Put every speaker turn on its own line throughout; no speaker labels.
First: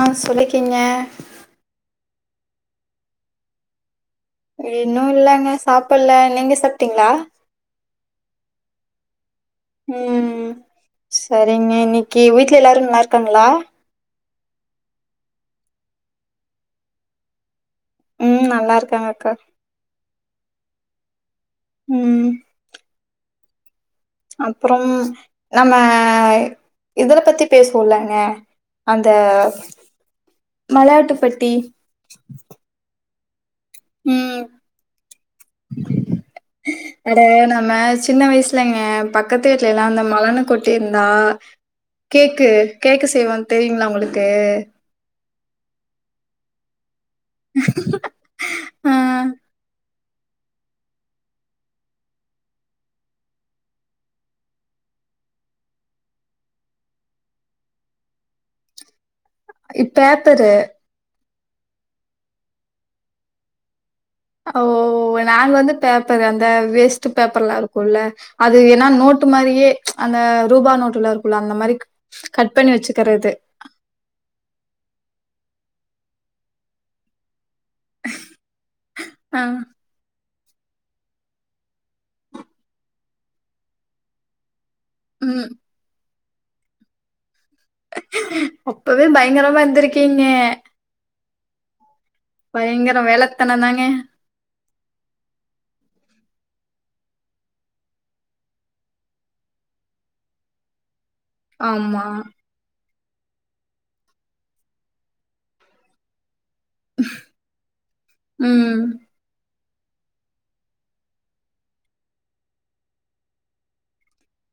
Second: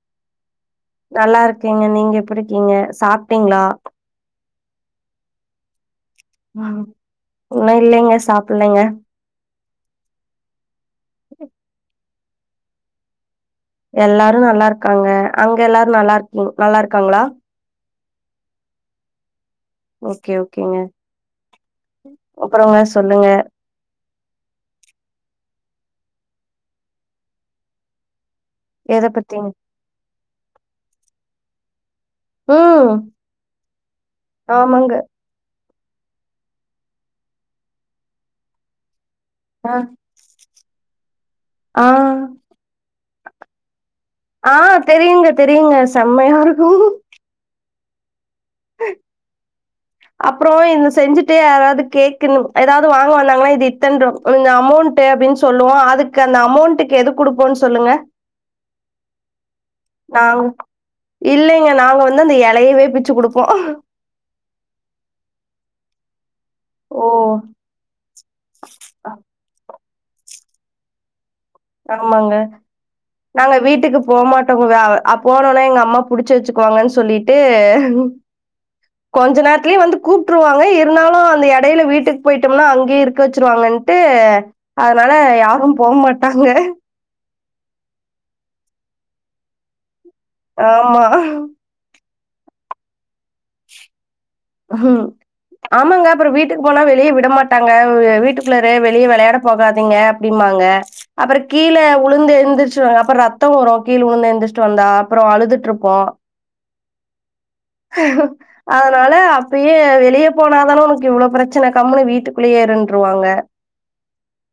ஆ சொல்லிக்கீங்க
நல்லாருக்கேங்க நீங்க எப்ரிக்கீங்க சாப்ட்டீங்ளா
இன்னு இல்லங்க சாப்பிட்ல
ம் ஒன்னு இல்லைங்க சாப்புட்லங்க
ம் செரிங்க இன்னைக்கு வீட்ல எல்லாரு நல்லா இருக்காங்களா
எல்லாரு நல்லாருக்காங்க அங்க எல்லாரு நல்லாருக்கீங் நல்லா இருக்காங்களா
ம் நல்லாருக்காங்க அக்கா
ஓகே ஓகேங்க
ம்.
அப்பறங்க சொல்லுங்க
அப்புறம் நம்ம இதுல பத்தி பேசுவோலங்க
எத
அந்த
பத்திங்
மல்லாட்டு பத்தி
ஓ
ம் அட நம்ம சின்ன வயசுலங்க பக் க்கத்து
ஆ
வீட்லலா அந்த மலனு கொட்டிருந்தா
ஆ
கேக்கு கேக்கு செய்வோன் தெரியுங்ளா உங்களுக்கு
ஆ தெரியுங்க தெரியுங்க செம்மையா இருக்கு
உ
[inaudible] அப்றோ இவ்ங்க செஞ்சுட்டு யாராவ்து கேக்குணு எதாவ்து வாங்க வந்தாங்கனா இது இத்தன்ரூவா உங்க அமௌண்ட்டு அப்டின் சொல்லுவோ அதுக்கு அந்த அமௌண்ட்டுக்கு எது குடுப்போன் சொல்லுங்க
பேப்பரு
நாங் இல்லைங்க நாங்க வந்து அந்த எலையவே பிச்சு குடுப்போ
ஓ நாங்க வந்து பேப்பரு அந்த வேஸ்ட்டு
ஓ
பேப்பர்லா இருக்குல்ல அது ஏனா நோட்டு மாரியே அந்த ரூபா நோட்டுல இருக்குல அந்த மாரி
ஆமாங்க
கட் பண்ணி வச்சுக்கறது
நாங்க வீட்டுக்கு போமாட்டோங்க அ போனோனா எங்க அம்மா புடிச்சு வச்சுக்குவாங்கன் சொல்லிட்டு ம் கொஞ்ச
ஆ
நேரத்துலயே வந்து கூப்ட்ருவாங்க இருந்தாலு அந்த எடைல வீட்டுக்கு போயிட்டம்னா அங்கயே இருக்க வெச்சிருவாங்கன்ட்டு அதனால
ம்
யாரு போக மாட்டாங்க
அப்பவே பயங்கரமா இருந்திருக்கீங்க
ஆமா
பயங்கர வேலத்தனந் தாங்க
ம் ம் ஆமாங்க அப்பற வீட்டுக்கு போனா வெளிய விடமாட்டாங்க வ் வீட்டுக்குள்ளாரே வெளிய வெளையாட போகாதீங்க அப்டின்பாங்க அப்பற கீழ
ஆமா
உழுந்து எந்திர்ச்சுவா அப்பற ரத் த்தம் வரு கீழ விழுந்து எந்திர்ச்ட்டு வந்தா அப்ற அழுதுட்டு இருப்பா
ம்
அதனால இப்பயே வெளிய போனாதான உனக்கு இவ்ளோ ப்ரச்சனை கம்முனு வீட்டுக்குள்ளயே இருன்ருவாங்க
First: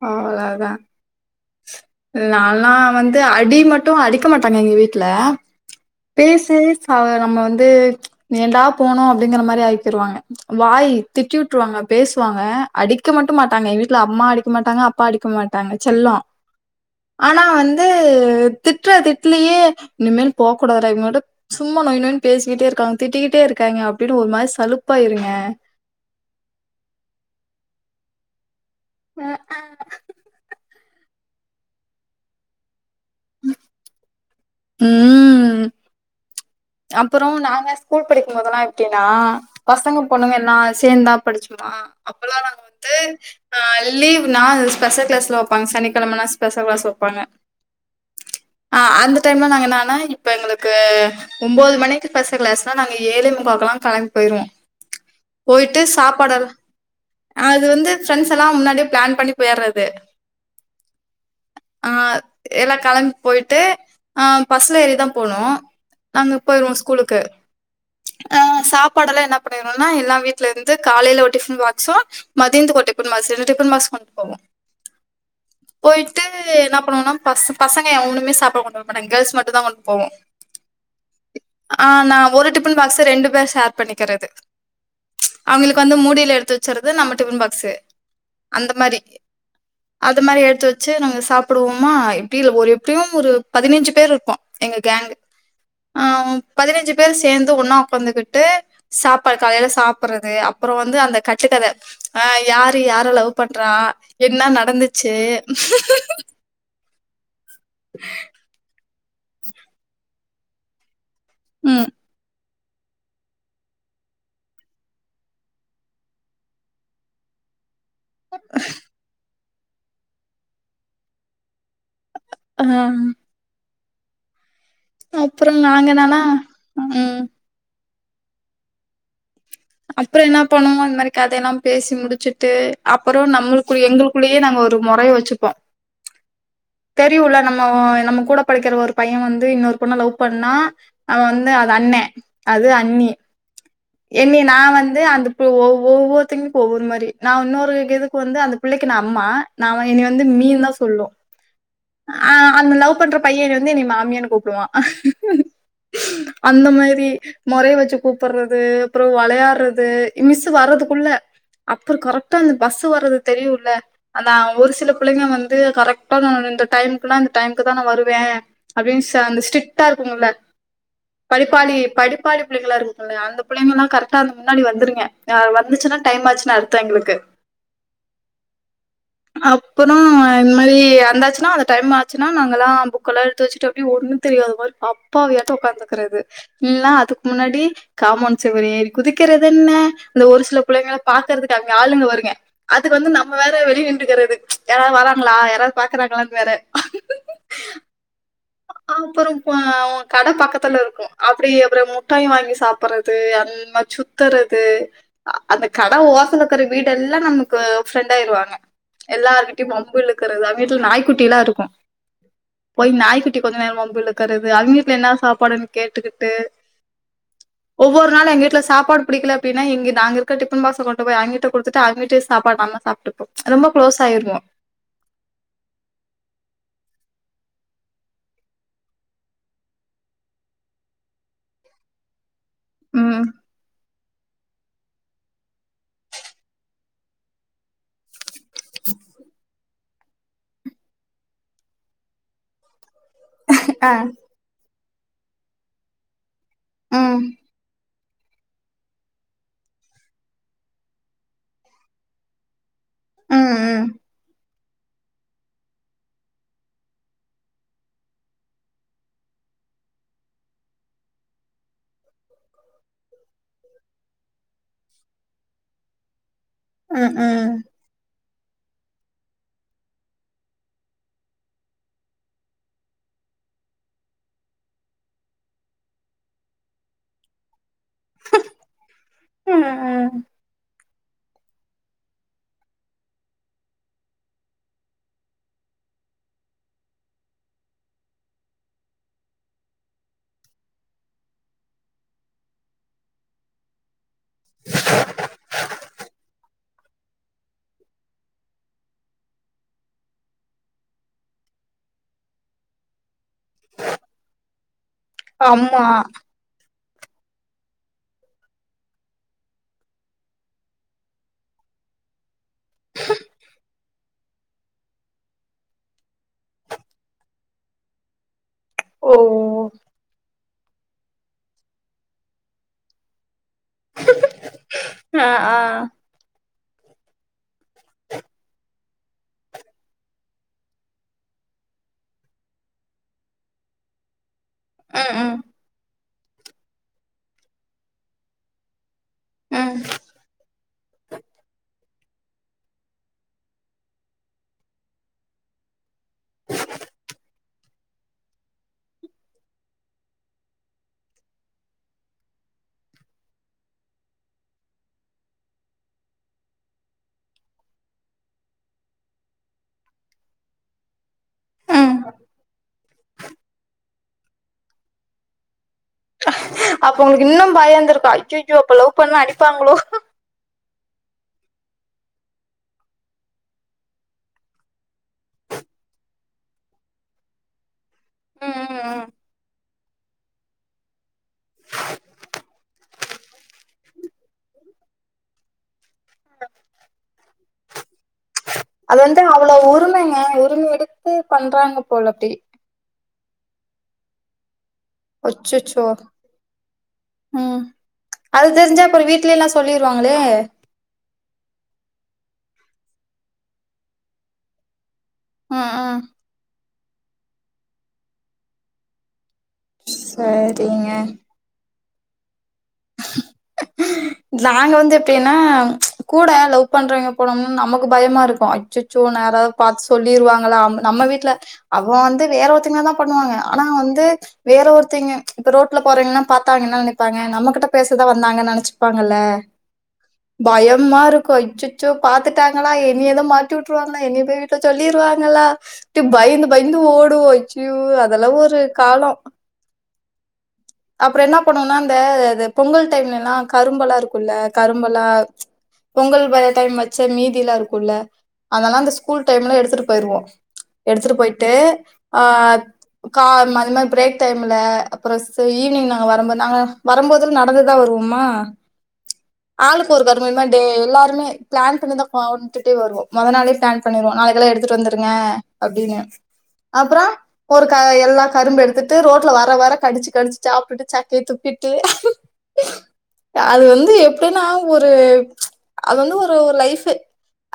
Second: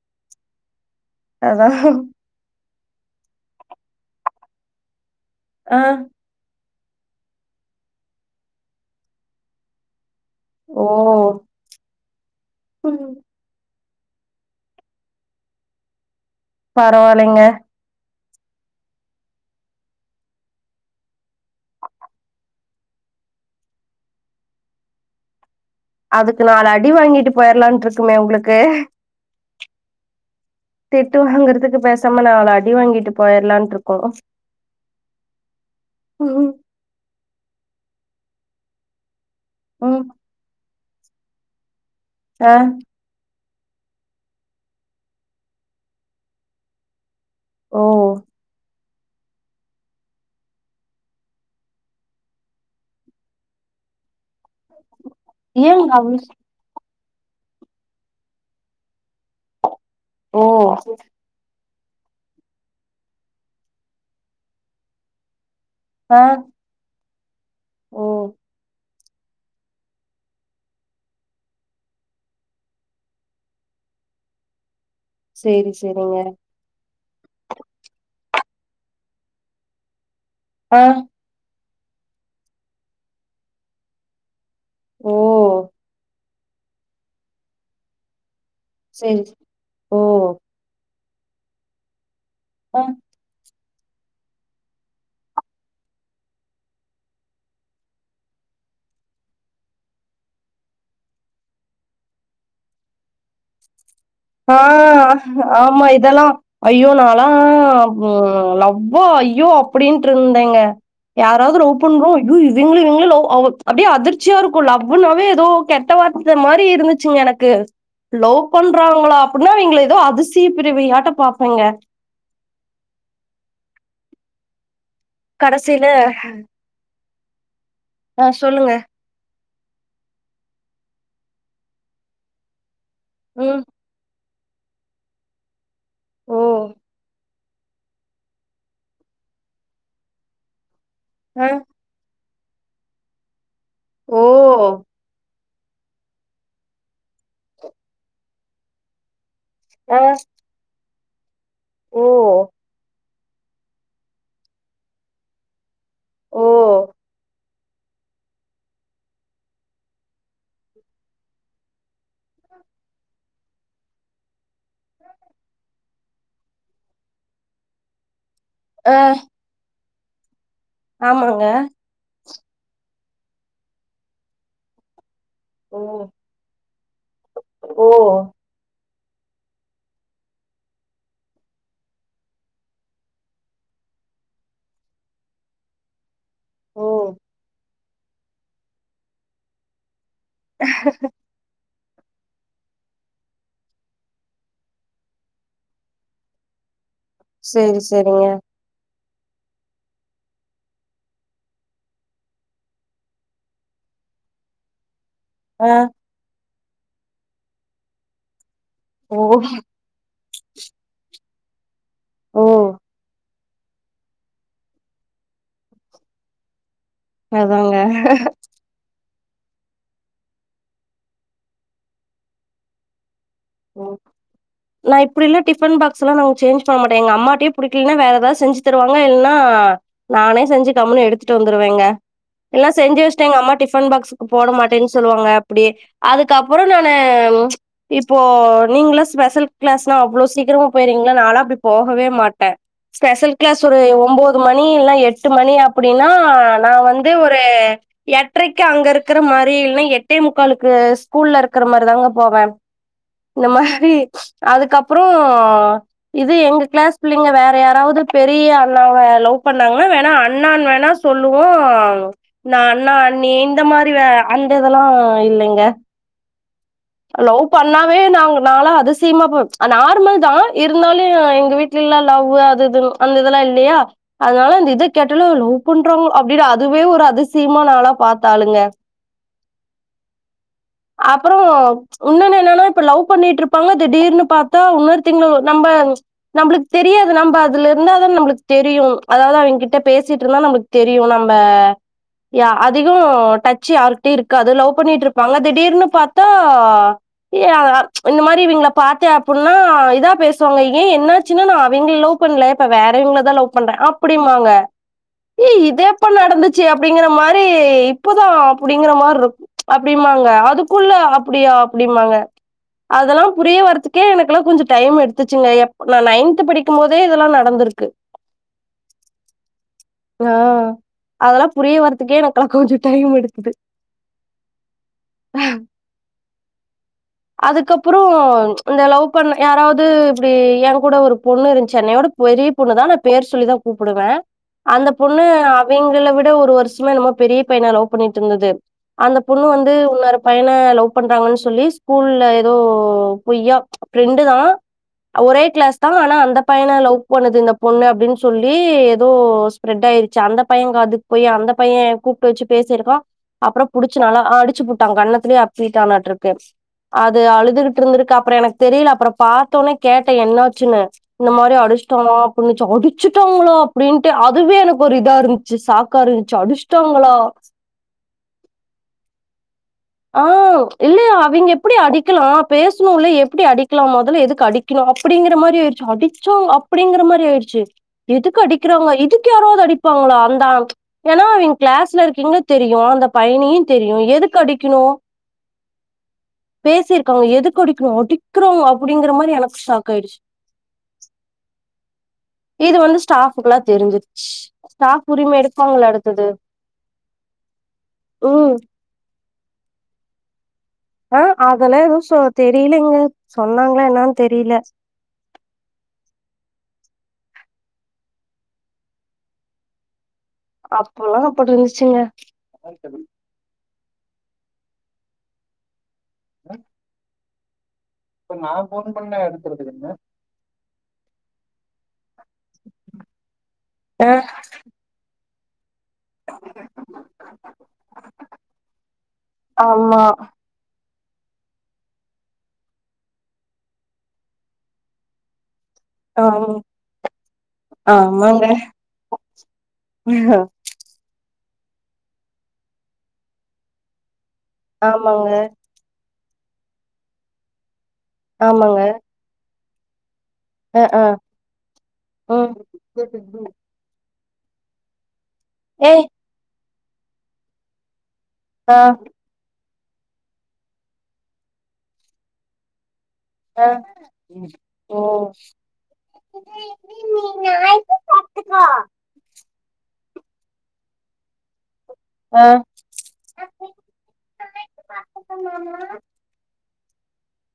அவ்ளதா
அதா
நால்லா வந்து அடி மட்டு அடிக்க மாட்டாங்க எங்க வீட்ல
ஆ
பேசியே சாவ நம்ம வந்து ஏன்டா போனோ அப்டிங்கிற மாரி ஆக்கிடுவாங்க
ஓ
வாய் திட்டி விட்ருவாங்க பேசுவாங்க அடிக்க மட்டு மாட்டாங்க எங்க வீட்ல அம்மா அடிக் க்க மாட்டாங்க அப்பா அடிக்க மாட்டாங்க செல்ல ஆனா
பரவாயில்லைங்க
வந் து திட்ற திட்லயே இனிமேல் போக் கூடாதுடா இவனோட சும்மா நொய் நொய்ன்னு பேசிக்கிட்டே இருக்காங்க திட்டிக்கிட்டே இருக்காய்ங்க அப்டின் ஒரு மாரி சலுப்பாயிருங்க
அதுக்கு நாலு அடி வாங்கிட்டு போயிற்லான்டு இருக்குமே உங்களுக்கு
ம ஆ
திட்டு வாங்குறதுக்கு பேசாம நாலு அடி வாங்கிட்டு போயிற்லான்ட்ருக்கு
ம்
ம் ஹூ
அப்பற நாங்க ஸ்கூல் படிக்குபோதெல்லா எப்டின்னா பசங்க
ம்
பொண்ணுங்க எல்லா சேந்தா படிச்சமா அப்ற
அ ம்
து ஆ லீவ்னா ஸ்பெஷல் கிளாஸலா வப்பாங்க சனிக்கிழமைனா ஸ்பெஷல் கிளாஸ் வப்பாங்க
ஓ
அ அந்த டைம்ல நாங்க என்னனா இப்ப எங்களுக்கு ஒம்பொது மணிக்கு ஸ்பெஷல் கிளாஸ்னா நாங்க ஏழே முக்காவுக்கெல்லா கெளம்பி போயிருவோ போய்ட்டு
ஏங்க அவ்ளோ
சாப்பாடு எல்லா அது வந்து ஃப்ரெண்ட்ஸ் எல்லா முன்னாடியே பிளான் பண்ணி போய்ட்றது
ஓ
ஆ எல்லா கெளம்பி போய்ட்டு அ பஸ்ல ஏறி தா போனோ
ஆ
நாங்க போயிடுவோ ஸ்கூலுக்கு
ஓ
ஆ சாப்பாடெல்லா என்ன பண்ணிருவோனா எல்லா வீட்ல இருந்து காலைல ஒரு டிஃபன் பாக்ஸு மதியன்துக்கு ஒரு டிப்பன் பாஸ் ரெண்டு டிப்பன் பாஸ் கொண்டு போவோ
சேரி சேரிங்க
போய்ட்டு என்ன பண்ணுவோனா பச பசங்க எவனுமே சாப்பாடு கொண்டு வர மாட்டாங்க கேர்ள்ஸ் மட்டு தா கொண்டு போவோ
ஆ
ஆ நான் ஒரு டிப்பன் பாக்ஸ ரெண்டு பேர் ஷேர் பண்ணிக்கிறது
ஓ
அவிங்களுக்கு வந்து மூடில எடுத்து வச்சறது நம்ம டிஃபன் பாக்ஸ்ஸு அந்த மாரி
சேரி ஓ
அது மாரி எடுத்து வச் ச்சு நாங்க சாப்டுவோமா எப்டி இல்ல ஒரு
ஆ
எப்டியு ஒரு பதினஞ்சு பேர் இர்ப்போ எங்க கேங்க் ஆ பதினஞ்சு பேர்ஸ் சேர்ந்து ஒன்னா உக்காந்துகிட்டு சாப்பாடு காலைல சாப்பட்றது அப்பற வந்து அந்த கட்டுக்கத ஆ யாரு யார லவ் பண்றா என்ன
ஆ
நடந்துச்சு?
ஆமா இதெல்லா ஐயோ நாலா லவ் வா ஐய்யோ அப்டின்ட்டு இருந்தேங்க யாராவது லவ்
ம்.
பண் போது ஐய்யு இவ்ங்ளு இவ்ங்ளு லவ் அப்டியே அதிர்ச்சியா இருக்கு லவ்வுனாவே எதோ கெட்டவார்த்த மாரி இருந்துச்சுங்க எனக்கு லவ் பண்றாங்ளா அப்டினா இவ்ங்க எதோ அதிசய பிறவியாட்ட பாப்போங்க
ஆ அப்ற
கடைசில
நாங்க என்னானா ம்
ஆ சொல்லுங்க
அப்புற என்ன பண்ணுவோ இந் மாரி கதையெல்லா பேசி முடிச்சுட்டு அப்புற
ம்
நம்ளுக்குரு எங்ளுக் குள்ளியே நாங்க ஒரு முறை வச்சுப்போ
ஓ
தெரியுல நம் ம ஓ நம்ம கூட படிக்கிற ஒரு பைய வந்து இன்னொரு பொண்ணா லவ் பண்ணா அதவ
ஆ
வந்து அது அண்ணே அது அண்ணி
ஓ
என்னிய நா வந்து அந்த ஒ ஒவ்ஒவ்வொருத்திக்கு ஒவ்வொரு மாரி நா இன்னொரு இதுக்கு வந்து அந்த பிள்ளைக்கு நா அம்மா நாம
ஆ
இனி வந்து மீந்தா சொல்லோ
ஓ
ஆ அந்த லவ் லவ் பண்ற பைய வந்து என்னைய மாமியான்னு கூப்டுவா
ஓ
அந்த மாரி மொறைய வச்சி குப்புறது அப்புற வெளையாட்றது மிஸ்சு வர்றதுக்குள்ள அப்புற கரெக்ட்டா அந்த பஸ்சு வர்றது தெரியுல அதா ஒரு சில பிள்ளைங்க வந்து கரெக்டா நா இந்த டைம்குனா இந்த டைம்க்குதா நா வருவே
ஆ
அப்டின் சே அந்த ஸ்டிட்டா இருக்குங்ள
ஆமாங்க
படிப்பாளி படிப்பாளி பிள்ளைங்ளா இருக்குல அந்த புள்ளைங்கெல்லா கர்க்ட்டா அந்த முன்னாடி வந்துருங்க ஆ
ஓ
வந்துச்சுன்னா டைம் ஆச்சுன்னு அர்த்தோ எங்ளுக்கு
ஓ
அப்புற இந்த மாரி வந்தாச்சுனா அந்த டைம் ஆச்சுனா நாங்கலா புக்கெல்லா எடுத்து வச்சுட்டு அப்டி ஒன்னு தெரியாத மாரி அப்பாவியாட்டு உக்காந்துக்குறது
ஓ
இல்னா அதுக் முன்னாடி காம்ப்போண்ட் செவுரு ஏறி குதிக்கறதுன்ன இந்த ஒரு சில புள்ளைங்கள பாக் கறதுக்கு அங்க ஆளுங்க வருங்க அதுக் வந்து நம்ம வேற வெளிய நின்டுகிறது யாரா வராங்ளா யார பாக்றாங்ளான் வேற
செரி செரிங்க
அப்புற ப கட பக்கத்துல இருக்கு அப்டியே அப்பற முட்டாயி வாங்கி சாப்புற்றது இந் மார் சுத்தறது அ அத்
ஆ
மேர் கட ஓசல இருக்கற வீடெல்லா நம்க்கு ஃப்ரெண்டா ஆயிர்வாங்க
ஓ
எல்லார்கிட்டியு வம்பிழுத் கிறது அவுங் வீட்ல நாய்க்குட்டிலா இருக்கு
ஓ
போய் நாய் குட் டி கொஞ்ச நேர வம்பிழுக்கறது அவிங்வீட்ல இன்னா சாப்பாடுன் கேட்டுக்கிட்டு
அதாங்க
ஒவ்வொரு நாள் எங்க வீட்ல சாப்பாடு பிடிக்ல அப்டின்னா இங்க நாங்க இருக்க டிப்பன் பாக்ஸ் கொண்டு போய் அவிங்கிட்ட குடுத்துட்டு அவிங்கிட்ட சாப்பாட் நம்ம சாப்டுபோ ரொம்ப க்ளோஸ் ஆயிருவோ
நா இப்புடிலா டிஃபன் பாக்ஸ்லா நாங் சேஞ்ச் பண்ண மாட்டே எங்க அம்மாட்டியே புடிக்கில்னா வேற ஏதாவ் செஞ்சு தருவாங்க இல்னா நானே செஞ்சு கம்முனு எடுத்துட்டு வந்துருவேங்க இல்னா செஞ்சு
ம்
வச்சிட்டு எங்க அம்மா டிஃபன் பாக்ஸ்சு போட மாட்டேன் சொல்லுவாங்க அப்டியே அதுக்கப்புற நானு இப்போ நீங்ளா ஸ்பெசல் கிளாஸ்லா அவ்ளோ சீக்கிரமா போய்றீங்ளா நாலா அப்டி போகவே மாட்டே ஸ்பெசல் கிளாஸ் ஒரு
ஆ
ஒம்போது மணி இல்ன எட்டு மணி அப்புடினா நா வந்து
ம்
ஒரு எட்றைக்கி அங்க இருக்குற மாரி இல்னா எட்டே முக்காலுக்கு ஸ்கூல்ல இருக்கிற மாரிதாங்க போவே இந்த
ம் ம்
மாரி அதுக்கப்புறோ இது எங்க கிளாஸ் புள்ளைங்க வேற யாராவ்து பெரிய அண்ணாவ லவ் பண்ணாங்னா வேணா அண்ணான் வேணா சொ சொல்லுவோ நா அண்ணா அண்ணி இந்த மாரி அந்த இதுலா இல்லைங்க
ம்
லவ்
ம்
பண்ணா அப்பவே நாங் நால அதிசிய்மா பாப் அ நார்மல்தா இருந்தாலு எங்க வீட்லயெல்லா லவ்வு அது இதுன் அந்த இதுலா இல்லியா அதனால அந்த இது கேட்டாலே லவ்ப்பண்றாங்க அப்டின்னு அதுவே ஒரு அதிசிய்மா நாலா பாத்தாளுங்க
ம் ம்
அப்புறோ உன்னோன்னு இன்னனா இப்ப லவ் பண்ணிட்டுருப்பாங்க திடீர்னு பாத்தா உன்னொர்திங்லு நம்ப நம்பளுக் தெரியாது நம்ப அதுல இருந்தாதா நம்பளுக் தெரியு அதாவுது அவுங் கிட்ட பேசிட்டு இருந்தா நம்ளுக் தெரியு நம்ப அதிகோ டச்சு யாருக் கிட்டையு இருக்காது லவ் பண்ணிட்டு இருப்பாங்க திடீர்னு பாத்தா ஏ இந்த மாரி இவுங்கள பாத்தா அப்புன்னா இதா பேசுவாங்க ஏ என்னாச்சுன்னா நா அவிங்கள லவ் பண்ல இப்ப வேற இவுங்களதா லவ் பண்ற அப்டின்பாங்க ஏ
ஆமா
இது எப்ப நடந் துச்சு அப்டிங்குற மாரி இப்பதா அப்புடிங்கிற மார் இருக்கு அப்டிபாங் க அதுக்குள்ள அப்புடியா அப்டிபாங்க அதெல்லா புரிய வரதுக் கே எனக்கெல்லா கொஞ்சோ டைம் எடுத்துச்சுங்க எப் நா நைன்த் படிக்கு போதே இதெல்லா நடந்திருக்கு
ஓ
ஆ அதெல்லா புரிய வரதுக்கே எனக்கெல்லா‌ கொஞ்சோ டைம் எடுக்குது
ஆ ஆ
அதுக்கப்பறோ இந்த லவ் பண் யாராவது இப்டி என் கூட ஒரு பொண்ணு இருந்துச்சு என்னையோட பெரிய பொண்ணுதா நா பேர் சொல்லிதா கூப்பிடுவ அந்த
ம்
பொண்ணு
ம்
அவிங்கள விட ஒரு வருஷமோ எண்ணமோ பெரிய பையன லவ் பண்ணிட்டு இருந்துது அந்த பொண்ணு வந் து
ம்
இன்னொரு பையன லவ் பண்றாங்கன்னு சொல்லி ஸ்கூல்ல ஏதோ பொய்யா ஃப்ரெண்டுதா ஒரே கிளாஸ்தா ஆனா அந்த பையன லவ் பண்ணுது இந்த பொண்ணு அப்டின்னு சொல்லி ஏதோ ஸ்பெரெட் ஆயிருச்ச அந்த பைய காதுக்கு போய் அந்த பைய கூப்ட்டு வச்சு பேசியிருக்கா அப்றோ புடுச்சு நல்லா அடுச் அடிச்சுபுட்டா கண்ணத்துலயே அப்பிட்டானாட்ருக்கு அது அழுதுகிட்டு இருந்துருக்கு அப்றோ எனக்கு தெரில அப்றோ பாத்தோனே கேட்ட என்னாச்சுன்னு இந்த மாரி
ம்
அடிச்சிட்டாமா அப்டின்ச்சு அடிச்சுட்டாங்ள அப்டின்ட்டு அதுவே எனக்கு ஒரு இதா இருன் ச்சு சாக்காருன்ச்சு அடிஷ்டாங்ளா
அது பயந்து இருக்கு அய்ய அய்யோ அப்ப லவ் பண்ண அடிப்பாங்ளோ
ஆ இல்ல அவிங்க எப்புடி அடிக்லா பேசணுல்ல எப்டி அடிக்லா மொதல்ல எதுக்கு அடி க்றா அப்டிங்கிற மாரி ஆயிடுச்சு அடிச்சாங் அப்டிங்கிற மாரி ஆயிடுச்சு எதுக்கு
ம் ம்
அடிக்கிறாங்க
ம்
இதுக்கு யாராவது அடிப்பாங்ளா அந்த ஏனா அவிங் கிளாஸ்ல இருக்கீங்லியு தெரியு‌ அந்த பைனியு தெரியு எதுக்கு அடிக் ணு பேசிருக்காங்க எதுக்கு அடிக்கணு அடி
அது வந்து அவ்ளோ உருமங்க உரிம எடுத்து பண்றாங்க போல அப்டி
இது வந்து ஸ்டாஃபக்குல்லா தெரிஞ்சிருச்சு ஸ்டாஃப் உரிம
அச்சச்சோ
எடுப்பாங்களா அடுத்தது
ம் அது
ம்
தெரிஞ்சா அப்றோ வீட்ல எல்லா சொல்லிருவாங்ளே
ஆ அதெல்லா எதுவு சொ தெரிலங்க சொன்னாங்ளா என்னன்னு தெரில
ஆ ஆ சரிங்க
அப்போல்லா அப்புடி இருந்துச்சுங்க
நாங்க வந்து எப்டின்னா கூட லவ் பண்றவிங்க போனம்னா நமக்கு பயமா இருக்கு அச்சச்சோ நா யாராவது பாத்து சொல்லிருவாங்களா நம்ம வீட்ல அவன் வந்து வேற ஒருத்தங்கதா பண்ணுவாங்க ஆனா வந்து வேற ஒருத்திங்க இப்ப ரோட்ல போறவீங்ளா பாத்தா என்ன நெனைப்பாங்க நம்மகிட்ட பேசதா‌ வந்தாங்கன் நெனச்சுப்பாங்கல்ல
ஆமா
பயமா இருக்கு அச்சச்சோ பாத்துட்டாங்களா என்னிய எது மாட்டி விட்டுருவாங்ளா எனிய போய் சொல்லிருவாங்களா அப்டி பயந்து
ஆமா
பயந்து ஓடுவோ அச்சு அதெல்லா ஒரு காலோ
புரிதா
அப்றோ என்னா பண்ணோனா அந்த அது பொங்கல் டைம்ல எல்லா கரும்பெல்லா இருக்குல்ல கரும்பெல்லா
ஆமாங்க
பொங்கல் வர டைம் வச்ச மீதிலா இருக்குல்ல
ஆமாங்க
அதெல்லா அந்த கூல் டைம்ல எடுத்துட்டு போயிருவோ.
அ ஆ
எடுத்துட்டு போயிட்டு அ
ம்
கா அது மாதிரி பிரேக் டைம்ல அப்றோ ஒரு ஈவினிங்
ஏய்
நாங்க வரும்போது நா வரும்போது நடந்துதா வருவோமா வருவோமா.
ஆ
ஆளுக்கு ஒரு [unintelligible] டே எல்லாருமே பிளான் பண்ணிதா கொண்டுட்டே வருவோ. மொத நாளே
ஆ
பிளான் பண்ணுவோ. நாளைக்கெல்லா எடுத்துட்டு வந்துருங்க
ம்
அப்டின்னு அப்றோ ஒரு க எல்லா கரும்பு எடுத்துட்டு
ஆ
ரோட்ல வர வர கடிச்சு கடிச்சு சாப்டுட்டு சக்கைய துப்பிட்டு,
ஓ
அது வந்து எப்டின்னா ஒரு அது வந்து ஒரு ஒரு லைஃப்,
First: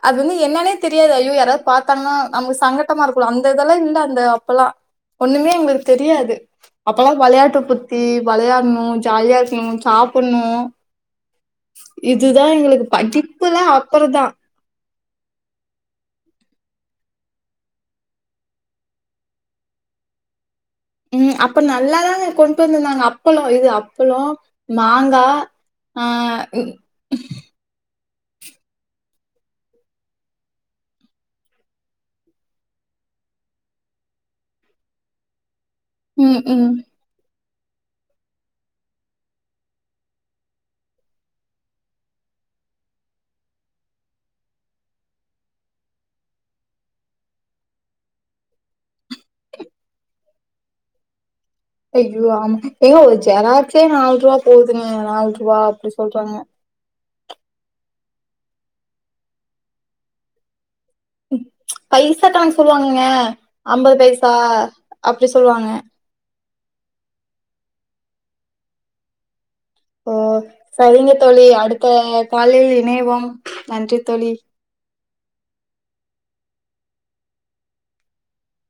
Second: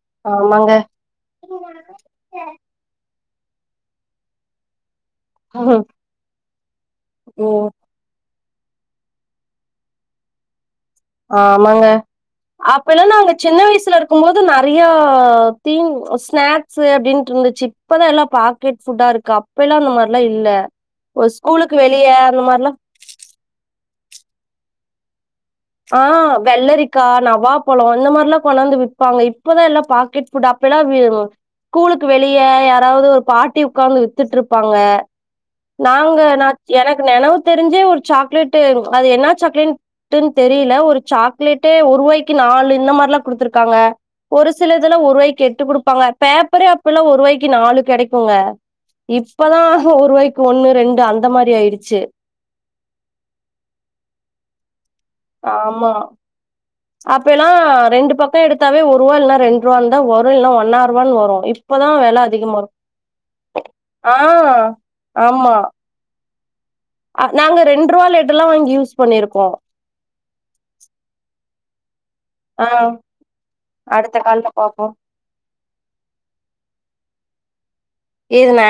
அது வந்து
ஆமாங்க
என்னன்னே தெரியாது. ஐயோ யாராவது பார்த்தாங்கன்னா நமக்கு சங்கட்டமா இருக்குல, அந்த இதெல்லா இல்ல அந்த அப்பல்லாம் ஒண்ணுமே
ம்
எங்களுக்கு தெரியாது அப்பல்லாம் வொளையாட்டு
ம்
சுத்தி வளையாடணு ஜாலியா இருக்கணு சாப்ட்ணு
ஆமாங்க அப்ப எல்லா நாங்க சின்ன
படிப்புலா
வயசுல இருக்கும்
அப்பறந்தா
போது நா நிறியா தீனி ஸ்நாக்ஸ் அப்டின்னு இருந்துச்சு இப்பதா எல்லா பாக்கெட் ஃபுட்டா இருக்கு இப்பல்லாம் அந்த மாதிரிலா இல்ல ஒரு
ம். அப்ப
ஸ்கூலுக்கு வெளிய
நல்லாதாங்க
அந்த
கொண்டு
மாதிரிலா
வந்திருந்தாங்க. அப்பளம் இது அப்பளம் மாங்கா
ஆ வெள்ளரி க்கா நவ்வா பழோ இந்த மாதிரிலாம் கொண்டாந்து விப்பாங்க இப்பதான் எல்லாம் பாக்கெட் ஃபுட் அப்பல்லாம் வீ ம் கூலுக்கு வெளிய யாராவது ஒரு பாட்டி உட்காந்து வித்துட்டுருப்பாங்க நாங்க
ம்
நா
ம் ம்.
எனக்கு நெனவு தெரிஞ்சே ஒரு சாக்லேட்டு அது என்ன சாக்லேட் டுன்னு தெரியல ஒரு சாக்லேட்டே ஒருவாய்க்கி நாலு இந்த மாரிலாம் குடுத்துருக்காங்க ஒரு சில இதுலாம் ஒருவாய்க்கு எட்டு குடுப்பாங்க பேப்பரே அப்பல்லாம் ஒருவாய்க்கு நாலு கிடைக்குங்க இப்பதான் ஒருவாய்க்கு ஒண்ணு ரெண்டு அந்த மாதிரி ஆயிடு
அய்யோ ஆமா ஏங்க ஒரு ஜெராக்ஸ்சே நால் ரூவா போகுதுங்க நால் ரூவா அப்டி சொல்றாங்க
அப்பல்லாம் ரெண்டு பக்கம் எடுத்தாவே ஒரு ரூவா இல்ல ரெண்டு ரூவா இருந்தா வரும் இல்ல ஒன்னா ரூவான்னு வரும் இப்பதான் வெல
பைசா கணக்கு
அதிகமா இருகு
சொல்லுவாங்கங்க. பைசா
ஆன்
அப்டி
ஆமா
சொல்லுவாங்க.
நாங்க ரெண்டு ரூவா லெட்டு எல்லாம் வாங்கி யூஸ் பண்ணிருக்கோ
ஓ சரிங்க தோழி அடுத்த
ஆ
காலில் இணைவோ நன்றி
அடுத்த
தோழி
கால்ல பாப்போ இதுங்க